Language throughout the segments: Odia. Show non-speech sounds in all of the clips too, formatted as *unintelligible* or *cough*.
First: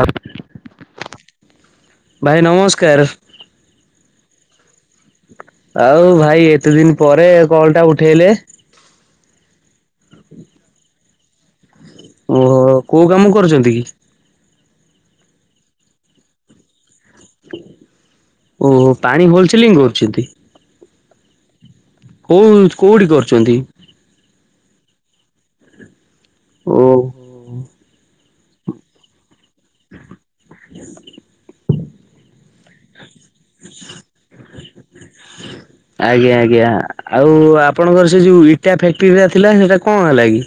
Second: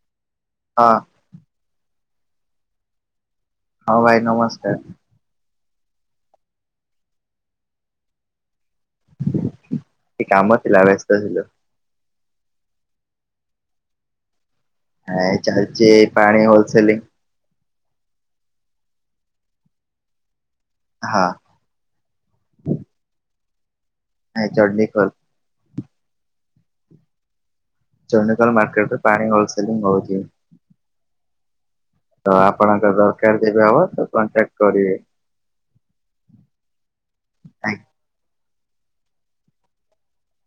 ଆ ହଁ ଭାଇ ନମସ୍କାର। ହଁ ଭାଇ ନମସ୍କାର। ଆଉ ଭାଇ ଏତେ ଦିନ ପରେ କଲ୍ ଟା ଉଠେଇଲେ। ଟିକେ କାମ ଥିଲା ବ୍ୟସ୍ତ ଥିଲୁ। ଓହୋ କୋଉ କାମ କରୁଚନ୍ତି କି? ଏଇ ଚାଲିଚି ପାଣି ହୋଲସୋଲିଂ। ଓହୋ ପାଣି ହୋଲସୋଲିଂ କରୁଛନ୍ତି। ହାଁ। କୋଉ କୋଉଠି କରୁଛନ୍ତି? ନାଇଁ ଚଣ୍ଡିଖୋଲ୍। ଓହୋ। ଚଣ୍ଡିଖୋଲ୍ ମାର୍କେଟ ରେ ପାଣି ହୋଲସେଲିଂ ହୋଉଚି। ତ ଆପଣଙ୍କର କ୍ୟାଦି ହବା ତ କଣ୍ଟାକ୍ଟ କରିବି। ହ ଆଜ୍ଞା ଆଜ୍ଞା ଆଉ ଆପଣଙ୍କର ସେ ଯୋଉ ଇଟା ଫ୍ୟାକ୍ଟ୍ରିଟା ଥିଲା ସେଟା କଣ ହେଲା କି?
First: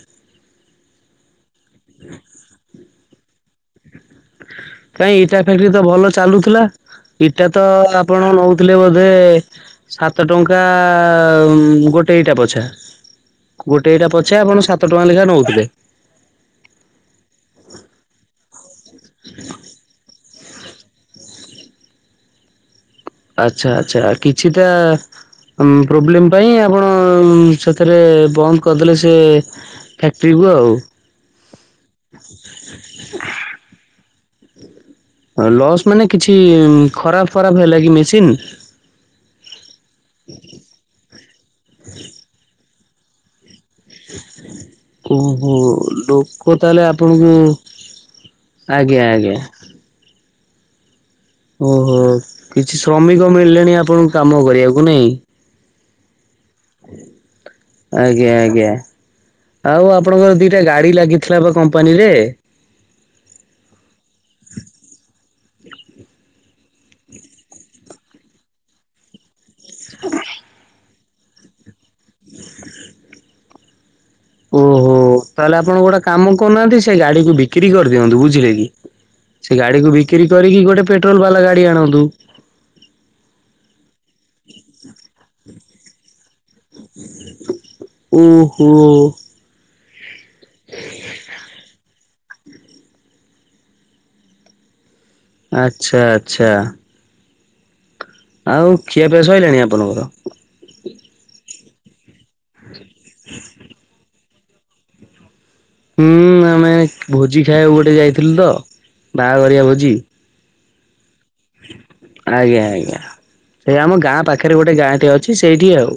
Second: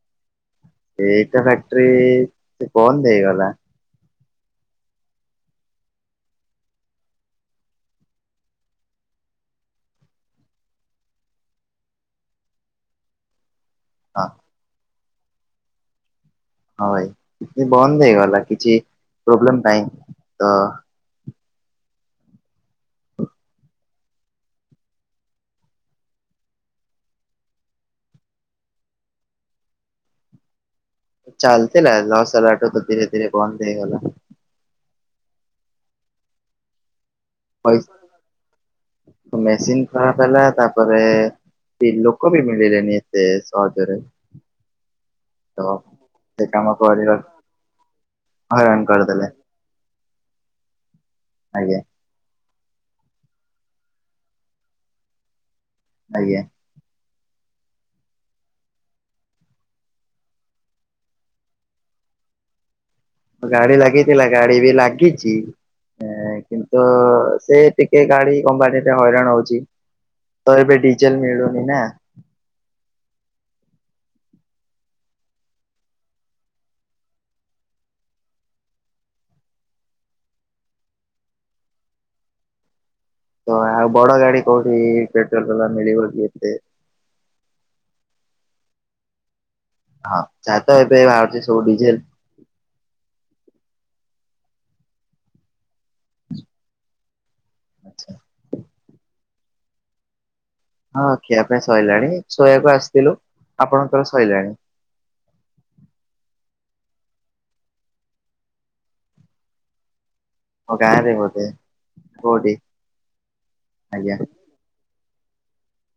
ଏଇଟା ଫ୍ୟାକ୍ଟ୍ରିରି ସେ କଣ ନେଇଗଲା। କାଇଁ ଇଟା ଫ୍ୟାକ୍ଟ୍ରି ତ ଭଲ ଚାଲୁଥିଲା। ଇଟା ତ ଆପଣ ନୋଉଥିଲେ ବୋଧେ ସାତ ଟଙ୍କା ଗୋଟେ ଇଟା ପଛା। ଗୋଟେ ଇଟା ହଁ ପଛେ ଆପଣ ସାତ ଟଙ୍କା ଲେଖେଁ ନୋଉଥିଲେ। ହଁ ଭାଇ ବନ୍ଦ ହେଇଗଲା କିଛି ପ୍ରୋବ୍ଲେମ୍ ପାଇଁ ତ ଆଚ୍ଛା ଆଚ୍ଛା କିଛି ଟା ପ୍ରୋବ୍ଲେମ୍ ପାଇଁ ଆପଣ ସେଥିରେ ବନ୍ଦ କରିଦେଲେ ସେ ଫ୍ୟାକ୍ଟ୍ରି କୁ ଆଉ। ଚାଲିଥିଲା ଲସ୍‌ ହେଲାଠୁ ତ ଧୀରେ ଧୀରେ ବନ୍ଦ ହେଇଗଲା। ଲସ୍ ମାନେ କିଛି ଖରାପ୍ ଫରାପ୍ ହେଲା କି ମେସିନି? ମେସିନି ଖରାପ୍ ହେଲା ତାପରେ ଲୋକ ବି ମିଳିଲେଣିି। ସେ ସହଜରେ ଓହୋ ତ ସେ ଲୋକ କାମ ତାହେଲେ କରିବା ଆପଣଙ୍କୁ ହଇରାଣ ଆଜ୍ଞା କରିଦେଲେ ଆଜ୍ଞା। ଆଜ୍ଞା ଓହୋ କିଛି ଶ୍ରମିକ ମିଳିଲେଣି ଆପଣଙ୍କୁ କାମ କରିବାକୁ ନାଇଁ। ଆଜ୍ଞା। ଆଜ୍ଞା ଆଜ୍ଞା। ଆଉ ଆପଣଙ୍କର ଦିଟା ଗାଡି ଲାଗିଥିଲା ପା କମ୍ପାନୀ ରେ? ଗାଡି ଲାଗିଥିଲା ଗାଡି ବି ଲାଗିଚି। କିନ୍ତୁ ସେ ଟିକେ ଗାଡି ଆମ୍ବାଡିଟେ ହଇରାଣ ହୋଉଚି। ହଁ ଆଉ ଏବେ ଡିଜେଲ୍ ମିଳୁନି ନା? ଓହୋ ତାହେଲେ ଆପଣ ଗୋଟେ କାମ କରୁନାହାନ୍ତି ସେ ଗାଡିକୁୁ ବିକ୍ରି କରିଦିଅନ୍ତୁ ବୁଝିଲେ କି। ସେ ଗାଡିକୁ ବିକ୍ରି କରିକି ଗୋଟେ ପେଟ୍ରୋଲ ବାଲା ଗାଡି ଆଣନ୍ତୁ। ତ ଆଉ ବଡ଼ଗାଡ଼ି କୋଉଠି ପେଟ୍ରୋଲ ବାଲା ମିଳିିବ କି ଏତେ? ଓହୋ। ହଁ ଯାହା ତ ଏବେ ବାହାରୁଚି ସବୁ ଡିଜେଲ। ଆଚ୍ଛା ଆଚ୍ଛା। ଆଚ୍ଛା। ଆଉ ଖିଆପିଆ ସଇଲାଣି ଆପଣଙ୍କର? ହଁ ଖିଆପିଆ ସଇଲାଣି ଶୋଇବାକୁ ଆସିଥିଲୁ ଆପଣଙ୍କର ସଇଲାଣି? ହୁଁ ଆମେ ଭୋଜି ଖାଇବାକୁ ଗୋଟେ ଯାଇଥିଲୁ ତ ବାହାଘରିଆ ଭୋଜି। ଓ ଗାଁରେ ଭୋ ଆଜ୍ଞା ଆଜ୍ଞା ସେଇ ଆମ ଆଜ୍ଞା ଗାଁ ପାଖରେ ଗୋଟେ ଗାଁଟେ ଅଛି ସେଇଠି ଆଉ।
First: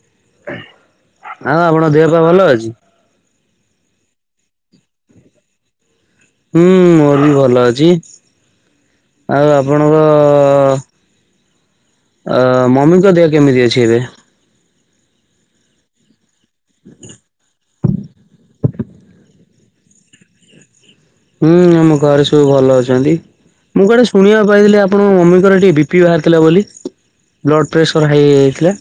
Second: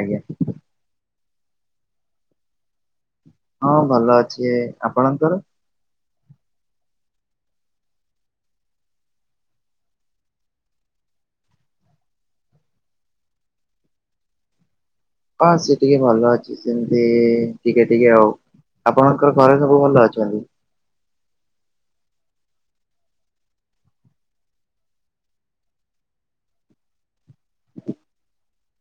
ଆଜ୍ଞା। ଆଉ ଆପଣଙ୍କ ଦେହପାଆ ଭଲ ଅଛି? ହଁ ଭଲ ଅଛି ଆପଣଙ୍କର? ହୁଁ ମୋର ବି ଭଲ ଅଛି। ଆଉ ଆପଣଙ୍କ ଅ ମମିଙ୍କ ଦେହ କେମିତି ଅଛି ଏବେ? ହଁ ସିଏ ଟିକେ ଭଲ ଅଛି ସେମିତି ଟିକେ ଟିକେ ଆଉ। ଆପଣମାନଙ୍କର ଘରେ ସବୁ ଭଲ ଅଛନ୍ତି? ହୁଁ ଆମ ଘରେ ସବୁ ଭଲ ଅଛନ୍ତି। ମୁଁ କୁଆଡେ ଶୁଣିବାକୁ ପାଇଥିଲି ଆପଣଙ୍କ ମମିଙ୍କର ଟିକେ ବି ପି ବାହାରିଥିଲା ବୋଲି। ବ୍ଲଡ଼୍ ପ୍ରେସର ହାଇ ହେଇ ଯାଇଥିଲା।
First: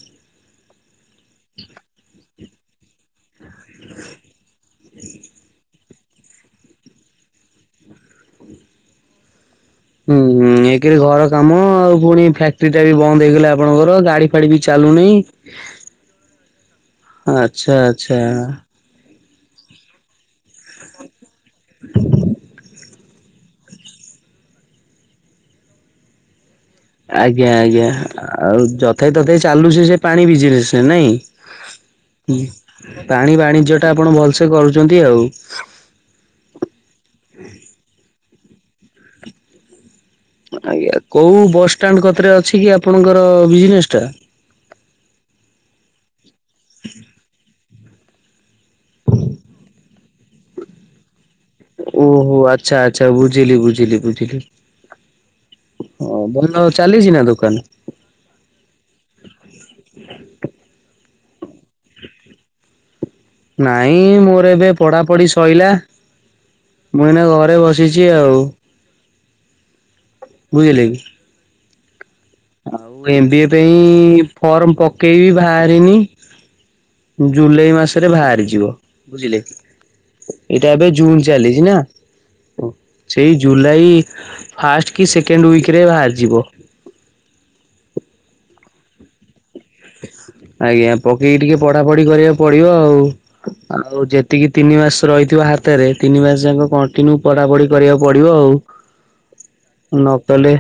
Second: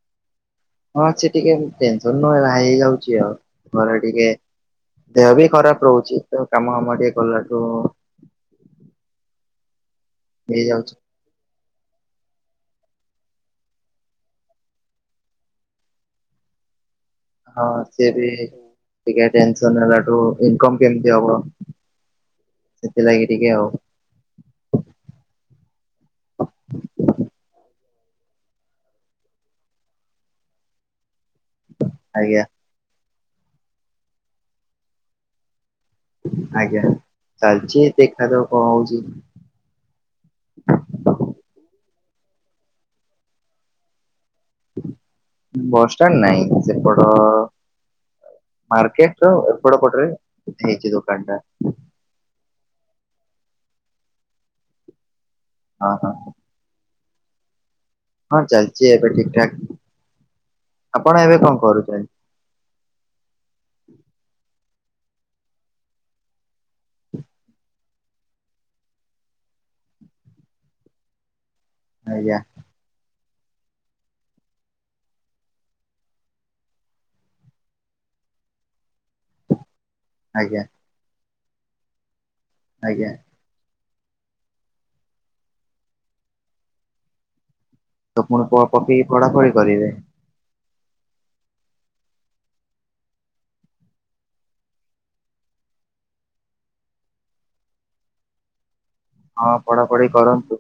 ହଁ ସିଏ ଟିକେ ଟେନସନରୁ ହାଇ ହେଇଯାଉଚି ଆଉ ଘରେ ଟିକେ ଦେହ ବି ଖରାପ ରହୁଚି ତ କାମ ଫାମ ଟିକେ କଲାଠୁ। ଉଁହୁଁ ହେଇଯାଉଛି। ଏକେରେ ଘର କାମ ଆଉ ପୁଣି ଫ୍ୟାକ୍ଟ୍ରି ଟା ବି ବନ୍ଦ ହେଇଗଲେ ଆପଣଙ୍କର ଗାଡିଫାଡି ବି ଚାଲୁନେଇ। ଆଚ୍ଛା ହଁ ସିଏ ଆଚ୍ଛା ବି ଟିକେ ଟେନସନ୍ ହେଲାଠୁ ଇନକମ୍ କେମତି ହବ। ହ ସେଥିଲାଗି ଟିକେ ଆଉ। ଆଜ୍ଞା ଆଜ୍ଞା ଆଉ ଯଥାଇ ତଥାଇ ଚାଲୁଚି ସେ ପାଣି ବିଜିନେସେ ନାଇଁ? ଉଁ ଆଜ୍ଞା ପାଣି ବାଣିଜ୍ୟଟା ଆପଣ ଭଲସେ କରୁଚନ୍ତି ଆଉ। ଆଜ୍ଞା ଚାଲଚି ଦେଖାଯାଉ କଣ ହୋଉଛି। ଆଜ୍ଞା କୋଉ ବସଷ୍ଟାଣ୍ଡ କତିରେ ଅଛି କି ଆପଣଙ୍କର ବିଜନେସଟା? ବସଷ୍ଟାଣ୍ଡ ନାଇଁ ସେପଟ ମାର୍କେଟର ଓପର ପଟରେ ହେଇଚି ଦୋକାନଟା। ଓହୋ ଆଚ୍ଛା ଆଚ୍ଛା ବୁଝିଲି ବୁଝିଲି ବୁଝିଲି ହଁ ଭଲ ଅ ଚାଲିଚି ନା ଦୋକାନ? ହଁ ଚାଲଚି ଏବେ ଠିକଠାକ୍ ଆପଣ ଏବେ କଣ କରୁଚନ୍ତି? ନାଇଁ ମୋର ଏବେ ପଢାପଢି ସଇଲା। ମୁ ଏଇନା ଘରେ ବସିଚି ଆଉ। ବୁଝିଲେକି? ଆଜ୍ଞା। ଆଉ ଏମ୍ ବି ଏ ପାଇଁ ଫର୍ମ ପକେଇବି ବାହାରିନି। ଜୁଲାଇ ମାସରେ ବାହାରିଯିବ ବୁଝିଲେ? ଆଜ୍ଞା ଏଇଟା ଏବେ ଜୁନ ଚାଲିଚି ନା ଓ ଆଜ୍ଞା ସେଇ ଜୁଲାଇ ଫାଷ୍ଟ କି ସେକେଣ୍ଡ ୱିକରେ ବାହାରିଯିବ। ତ ପୁଣି କଣ ପକେଇକି ପଢାପଢି କରିବେ? ଆଜ୍ଞା ପକେଇକି ଟିକେ ପଢାପଢି କରିବାକୁ ପଡିବ ଆଉ। ଆଉ ଯେତିକି ତିନି ମାସ ରହିଥିବ ହାତରେ ତିନି ମାସ ଯାକ କଣ୍ଟିନ୍ୟୁ ପଢାପଢି କରିବାକୁ ପଡିବ ଆଉ। ହଁ ପଢାପଢି ନ କରନ୍ତୁ। କଲେ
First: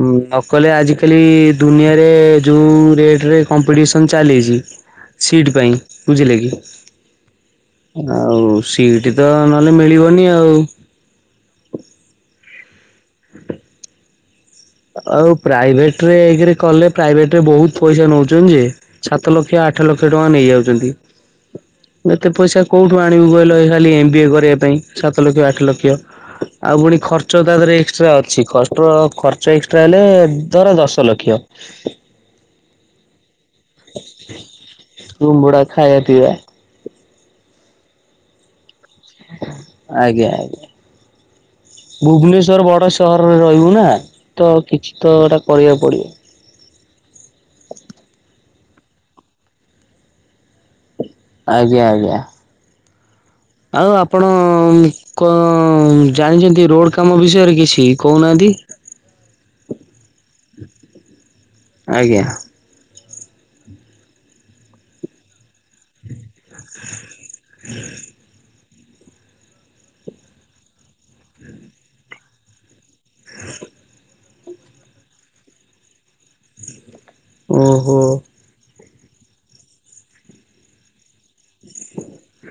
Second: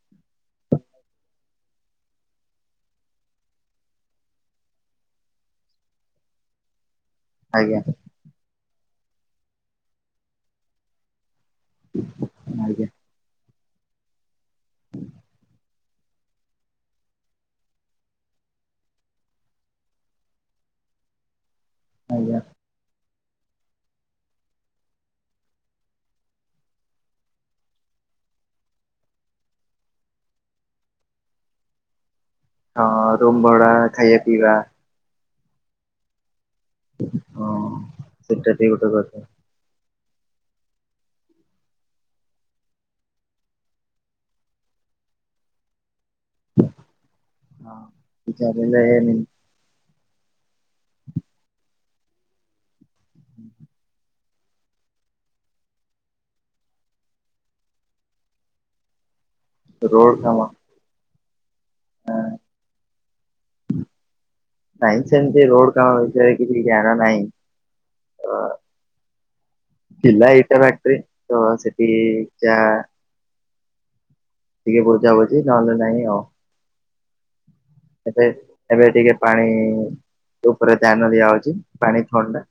ହୁଁ ନ କଲେ ଆଜିକାଲି ଦୁନିଆରେ ଯେଉଁ ରେଟରେ କମ୍ପିଟିସନ୍ ଚାଲିଛି ସିଟ୍ ପାଇଁ ବୁଝିଲେ କି ଆଜ୍ଞା ଆଉ ସିଟ ତ ନହେଲେ ମିଳିବନି ଆଉ ଆଜ୍ଞା ହ ଆଉ ପ୍ରାଇଭେଟରେ ଏକରେ କଲେ ପ୍ରାଇଭେଟରେ ବହୁତ ପଇସା ନଉଛନ୍ତି ଯେ ସାତ ଲକ୍ଷ ଆଠ ଲକ୍ଷ ଟଙ୍କା ନେଇଯାଉଛନ୍ତି। ଏତେ ଆଜ୍ଞା ପଇସା କୋଉଠୁ ଆଣିବୁ କହିଲ ଖାଲି ଏମବିଏ କରିବା ପାଇଁ ସାତ ଲକ୍ଷ ଆଠ ଲକ୍ଷ? ଆଉ ପୁଣି ଖର୍ଚ୍ଚ ତା ଦେହରେ ଏକ୍ସଟ୍ରା ଅଛି ଖଟ୍ର ଖ ସେଇ ଏକ୍ସଟ୍ରା ହେଲେ ଧର ଦଶ ଲକ୍ଷ। ହଁ ରୁମ୍ ଭଡା ଖାଇବା ପିଇବା। ରୁମ ଭୁଡା ଖାଇବା ପିଇବା। ହଁ ସେଟା ବି ଗୋଟେ କଥ ଆଜ୍ଞା ଆଜ୍ଞା। ଭୁବନେଶ୍ଵର ବଡ ସହରରେ ରହିବୁ ନା ତ କିଛି ତ ଏଇଟା କରିବାକୁ ପଡିବ। ହଁ ବିଚାରେ *unintelligible* ଆଜ୍ଞା ଆଜ୍ଞା। ଆଉ ଆପଣ କଣ ଜାଣିଛନ୍ତି ରୋଡ କାମ ବିଷୟରେ କିଛି କହୁନାହାନ୍ତି। ରୋଡ୍ କାମ ଆଜ୍ଞା। ଆଁ, ନାଇଁ ସେମିତି ରୋଡ କାମ ବିଷୟରେ କିଛି ଜାଣ ନାହିଁ। ଅ ଥିଲା ଇଟା ଫକ୍ଟ୍ରି ତ ସେଠି ଚା ଟିକେ ବୁଝା ବୁଛି ନହେଲେ ନାଇଁ ଆଉ। ଓହୋ! ଏବେ ଏବେ ଟିକେ ପାଣି ଉପରେ ଧ୍ୟାନ ଦିଆଯାଉଛି ପାଣି ଥଣ୍ଡା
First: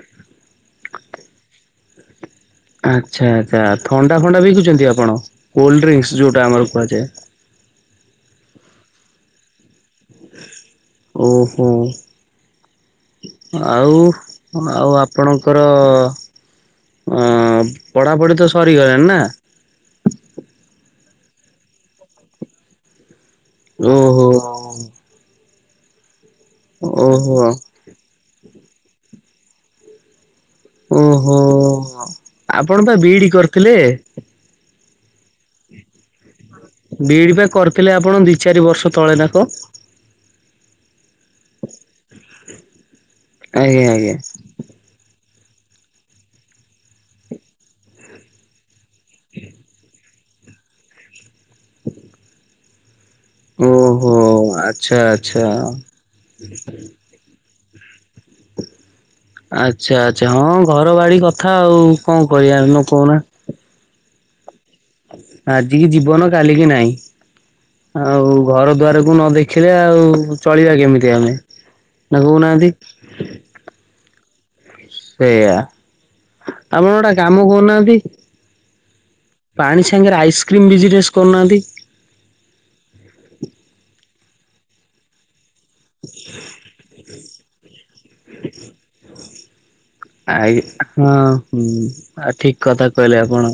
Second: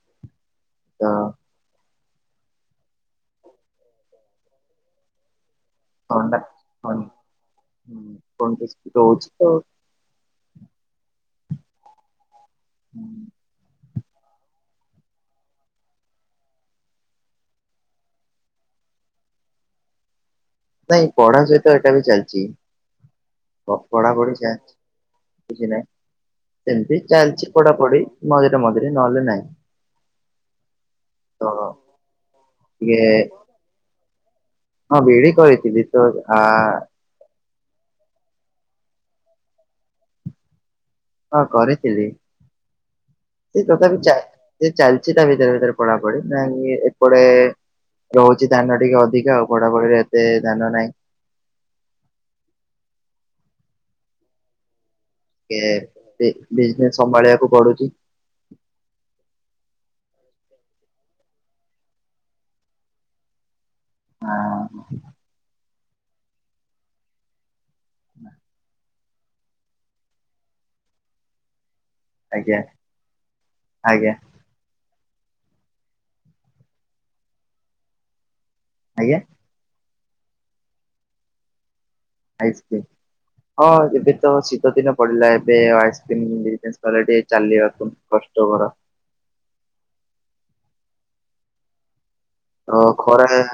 ତ ଆଚ୍ଛା ଆଚ୍ଛା ଥଣ୍ଡା ଫଣ୍ଡା ବିକୁଛନ୍ତି ଆପଣ କୋଲ୍ଡ୍ରିଙ୍କସ୍ ଥଣ୍ଡା ଯଉଟା ଆମର ଥଣ୍ଡା କୁହାଯାଏ। *unintelligible* ଓହୋ ଆଉ ହ ଆଉ ଆପଣଙ୍କର ତଅ ପଢାପଢି ତ ସରିଗଲେଣି ନା? ନାଇଁ ପଢା ସହିତ ଏଟା ବି ଚାଲିଛି କପଡା ଓହୋ। ବହିଟା କିଛି ନାହିଁ ସେମିତି ଓହୋ ଚାଲିଛି ପଢାପଢି ମଝିରେ ମଝିରେ ନହେଲେ ନାହିଁ। ଓହୋ ତ ଆପଣ ପା ଟିକେ ବି ଡି କରିଥିଲେ। ହଁ ବି ଡ଼ି କରିଥିଲି ତ ଆ ବି ଡି ପା କରିଥିଲେ ଆପଣ ଦି ଚାରି ବର୍ଷ ତଳେ ନା କଣ? ହଁ କରିଥିଲି ସେ ଆଜ୍ଞା ତଥାପି ଆଜ୍ଞା। ଚା ସେ ଚାଲିଛି ତା ଭିତରେ ଭିତରେ ପଢା ପଢି ନାକି ଏପଡେ ରହୁଛି ଧ୍ୟାନ ଟିକେ ଅଧିକା ଆଉ ପଢାପଢିରେ ଏତେ ଧ୍ୟାନ ନାହିଁ। ଓହୋ ଆଚ୍ଛା! ଆଚ୍ଛା। ଏ ବିଜନେସ୍ ସମ୍ଭାଳିବାକୁ ପଡୁଛି। ଆଚ୍ଛା ଆଚ୍ଛା ହଁ ଘର ବାଡି କଥା ଆଉ କଣ କରିଆ ନ କହୁନା। ହଁ। ଆଜିିକି ଜୀବନ କାଲିକି ନାହିଁ ଆଉ ଘର ଦୁଆରକୁ ନ ଦେଖ ଖିଲେ ଆଉ ଚଳିବା କେମିତି ଆମେ। ନା ଆଜ୍ଞା କହୁନାହାନ୍ତି। ଆଜ୍ଞା। ସେୟା ଆମେ ଗୋଟେ କାମ କରୁନାହାନ୍ତି। ଆଜ୍ଞା। ପାଣି ସାଙ୍ଗରେ ଆଇସ୍କ୍ରିମ୍ ବିଜନେସ୍ କରୁନାହାନ୍ତି। ଆଇସ୍କ୍ରିମ ହଁ ଏବେ ତ ଶୀତ ଦିନ ପଡିଲା ଏବେ ଆଉ ଆଇସ୍କ୍ରିମ ବିଜନେସ କଲେ ଟିକେ ଚାଲିବାକୁ କଷ୍ଟକର। ଆଇ ଆ ହଁ ହୁଁ ଆଉ ଠିକ କଥା କହିଲେ ଆପଣ।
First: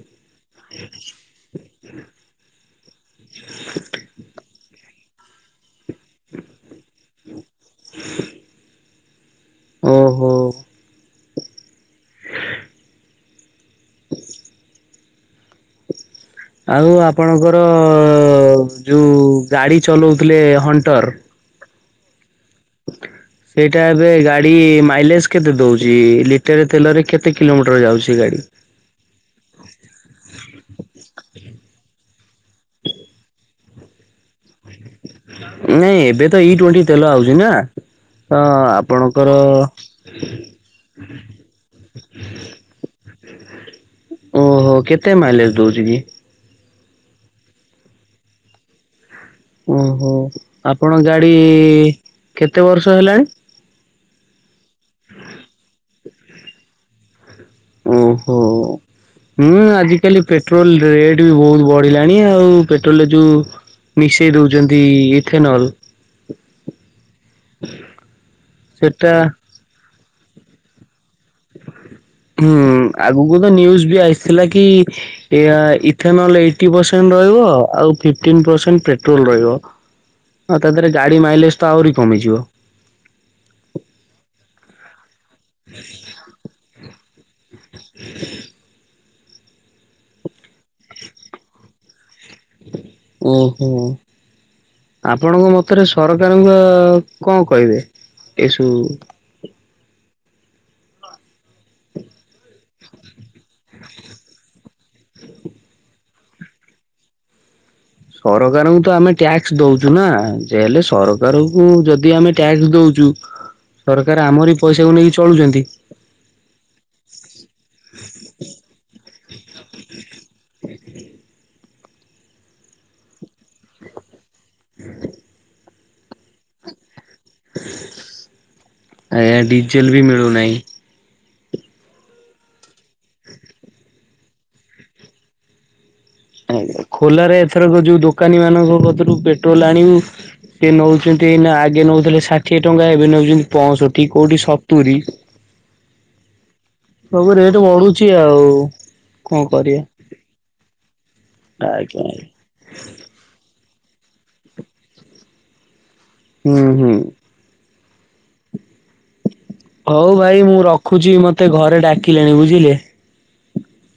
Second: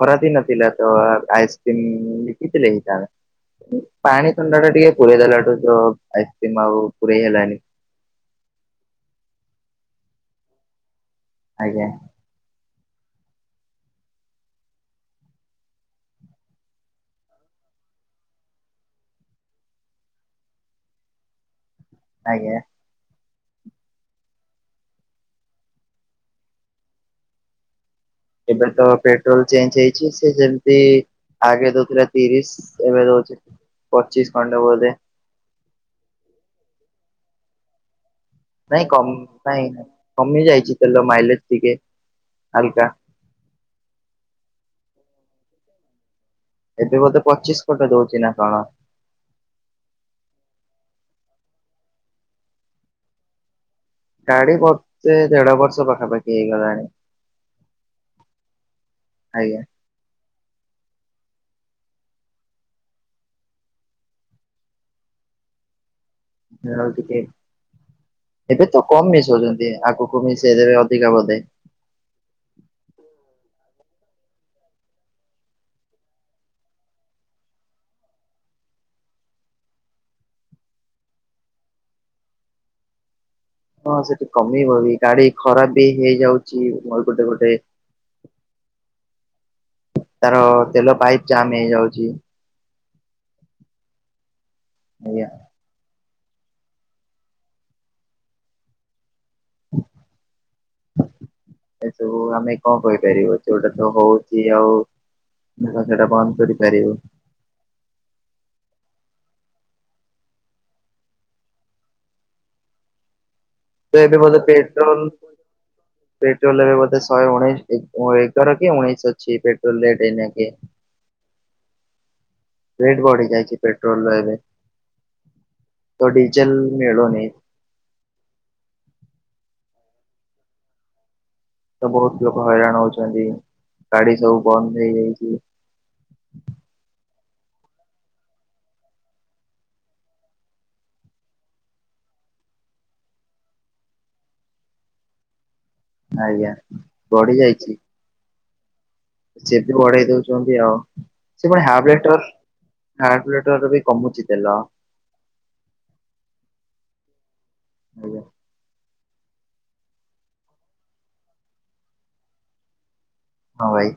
ଖରାଦିନ ଥିଲା ତ ଆଇସ୍କ୍ରିମ ବିକିଥିଲେ ହେଇଥାନ୍ତା। ପାଣି ଥଣ୍ଡା ଟା ଟିକେ ପୁରରେ ଦେଲାଠୁ ତ ଆଇସ୍କ୍ରିମ ଆଉ ପୁରଇ ହେଲନି। ଓହୋ। ଆଜ୍ଞା। ହ ଆଉ ଆପଣଙ୍କର ଯୋଉ ଗାଡି ଚଲାଉଥିଲେ ହଣ୍ଟର। ଆଜ୍ଞା। ଓେ ସେଇଟା ଏବେ ଗାଡି ମାଇଲେଜ କେତେ ଦଉଛି ଲିଟେରେ ତେଲରେ କେତେ କିଲୋମିଟର ଯାଉଛି ଗାଡି। ଏବେ ତ ପେଟ୍ରୋଲ ଚେଞ୍ଜ ହେଇଛି ସେ ସେମତି। ଆଗେ ଦଉଥିଲା ତିରିଶ ଏବେ ରଉଛି ପଚିଶ ଖଣ୍ଡେ ବୋଧେ। ନାଇଁ ଏବେ ତ ଇ ଟ୍ୱେଣ୍ଟି ତେଲ ଆଉଛି ନା। ତ ନାଇଁ କମ୍ ଆପଣଙ୍କର ନାଇଁ ନାଇଁ କମି ଯାଇଛି ତେଲ ମାାଇଲେଜ ଟିକେ। ଅବିକା। ଓହୋ କେତେ ମାଇଲେଜ ଦଉଛି କି। ଏବେ ବୋଧେ ପଚିଶ ଖଣ୍ଡେ ଦଉଛି ନା କଣ। ଓହୋ ଆପଣ ଗାଡି କେତେ ବର୍ଷ ହେଲାଣି। ଗାଡି ବର୍ଷେ ଦେଢ ବର୍ଷ ପାଖା ପାଖି ହେଇ ଗଲାଣି। ଓ ହୋ ଆଜ୍ଞା ହୁଁ ଆଜି। କାଲି ପେଟ୍ରୋଲ ରେଟ୍ ବି ବହୁତ ବଢିଲାଣି ଆଉ ପେଟ୍ରୋଲରେ ଯୋଉ। ମିଶେଇ ଦଉଛନ୍ତି ଇଥେନଲ୍। ଯା ହଉ ଟିକେ ଏବେ ତ କମ ସେଟା ମିଶଉଛନ୍ତି ଆଗୁ କୁ ମିସେଇ ଦେବେ ଅଧିକା ବୋଧେ। ହୁଁ ଆଗକୁ ତ ନ୍ୟୁଜ ବି ଆସିଥିଲା କି। ଏଆ ଇଥନେଲ ଏଇଟି ପରସେଣ୍ଟ ରହିବ ଆଉ ଫିପ୍ଟୀନ ପରସେଣ୍ଟ ପେଟ୍ରୋଲ ରହିବ। ଆଉ ତା ଦେହରେ ଗାଡି ମାଇଲେଜ ତ ଆହୁରି କମିଯିବ। ହଁ ସେଠି କମିବ ବି ଗାଡି ଖରାପ ବି ହେଇଯାଉଛି ଗୋଟେ ଗୋଟେ। ହ ତାର ତେଲ ପାଇପ୍ ଜାମ୍ ହେଇ ଯାଉଛି। ଓହୋ ଆଜ୍ଞା ଆପଣଙ୍କ ମତ ରେ ସରକାରଙ୍କ କଣ କହିବେ ଏସବୁ। ଏସବୁ ଆମେ କଣ କହିପାରିବୁ ଯୋଉଟା ତ ହଉଛି ଆଉ। ଦେଖ ସେଇଟା ବନ୍ଦ କରିପାରିବୁ। ସରକାରଙ୍କୁ ତ ଆମେ ଟ୍ୟାକ୍ସ ଦଉଛୁ ନା ଯେ ହେଲେ ସରକାରଙ୍କୁ ଯଦି ଆମେ ଟ୍ୟାକ୍ସ ଦଉଛୁ। ତ ଏବେ ସରକାର ବୋଧେ ଆମରି ପଇସାକୁ ପେଟ୍ରୋଲ ନେଇକି ଚଳୁଛନ୍ତି। ପେଟ୍ରୋଲ ବୋଧେ ଶଏ ଉଣେଇଶ ଏ ଏଗାର କି ଉଣେଇଶ ଅଛି ପେଟ୍ରୋଲ ରେଟ ଏଇନାକେ। ହ ରେଟ ବଢି ଯାଇଛି ପେଟ୍ରୋଲ ର ଏବେ। ହ ତ ଡିଜେଲ ମିଳୁନି। ଆଜ୍ଞା ଡିଜେଲ ବି ମିଳୁନାହିଁ। ତ ବହୁତ ଲୋକ ହଇରାଣ ହଉଛନ୍ତି ଗାଡି ସବୁ ବନ୍ଦ ହେଇଯାଇଛି। ଆଜ ଖୋଲାରେ ଏଥରକ ଯୋଉ ଦୋକାନୀ ମାନଙ୍କ କତିରୁ ପେଟ୍ରୋଲ ଆଣିବୁ ସେ ନେଉଛନ୍ତି ନା ଆଗେ ନେଉଥିଲେ ଷାଠିଏ ଟଙ୍କା ଏବେ ନେଉଛନ୍ତି ପଞ୍ଚଷଠି କୋଉଠି ସତୁରି ଆଜ୍ଞା ବଢି ସବୁ ରେଟ ଯାଇଛି। ବଢୁଛି ଆଉ। କଣ ସେ ବି କରିବା ବଢେଇ ଦଉଛନ୍ତି ଆଉ ସେ ହାପେ ଆଜ୍ଞା। ଲିଟର ଆଜ୍ଞା ହାପେ ଲିଟରବି କମୁଚି ତେଲ। ହୁଁ ହୁଁ। ଆଜ୍ଞା। ହଉ ଭାଇ ମୁଁ ରଖୁଛି ମତେ ଘରେ ଡାକିଲେଣି ବୁଝିଲେ? ହଁ ଭାଇ।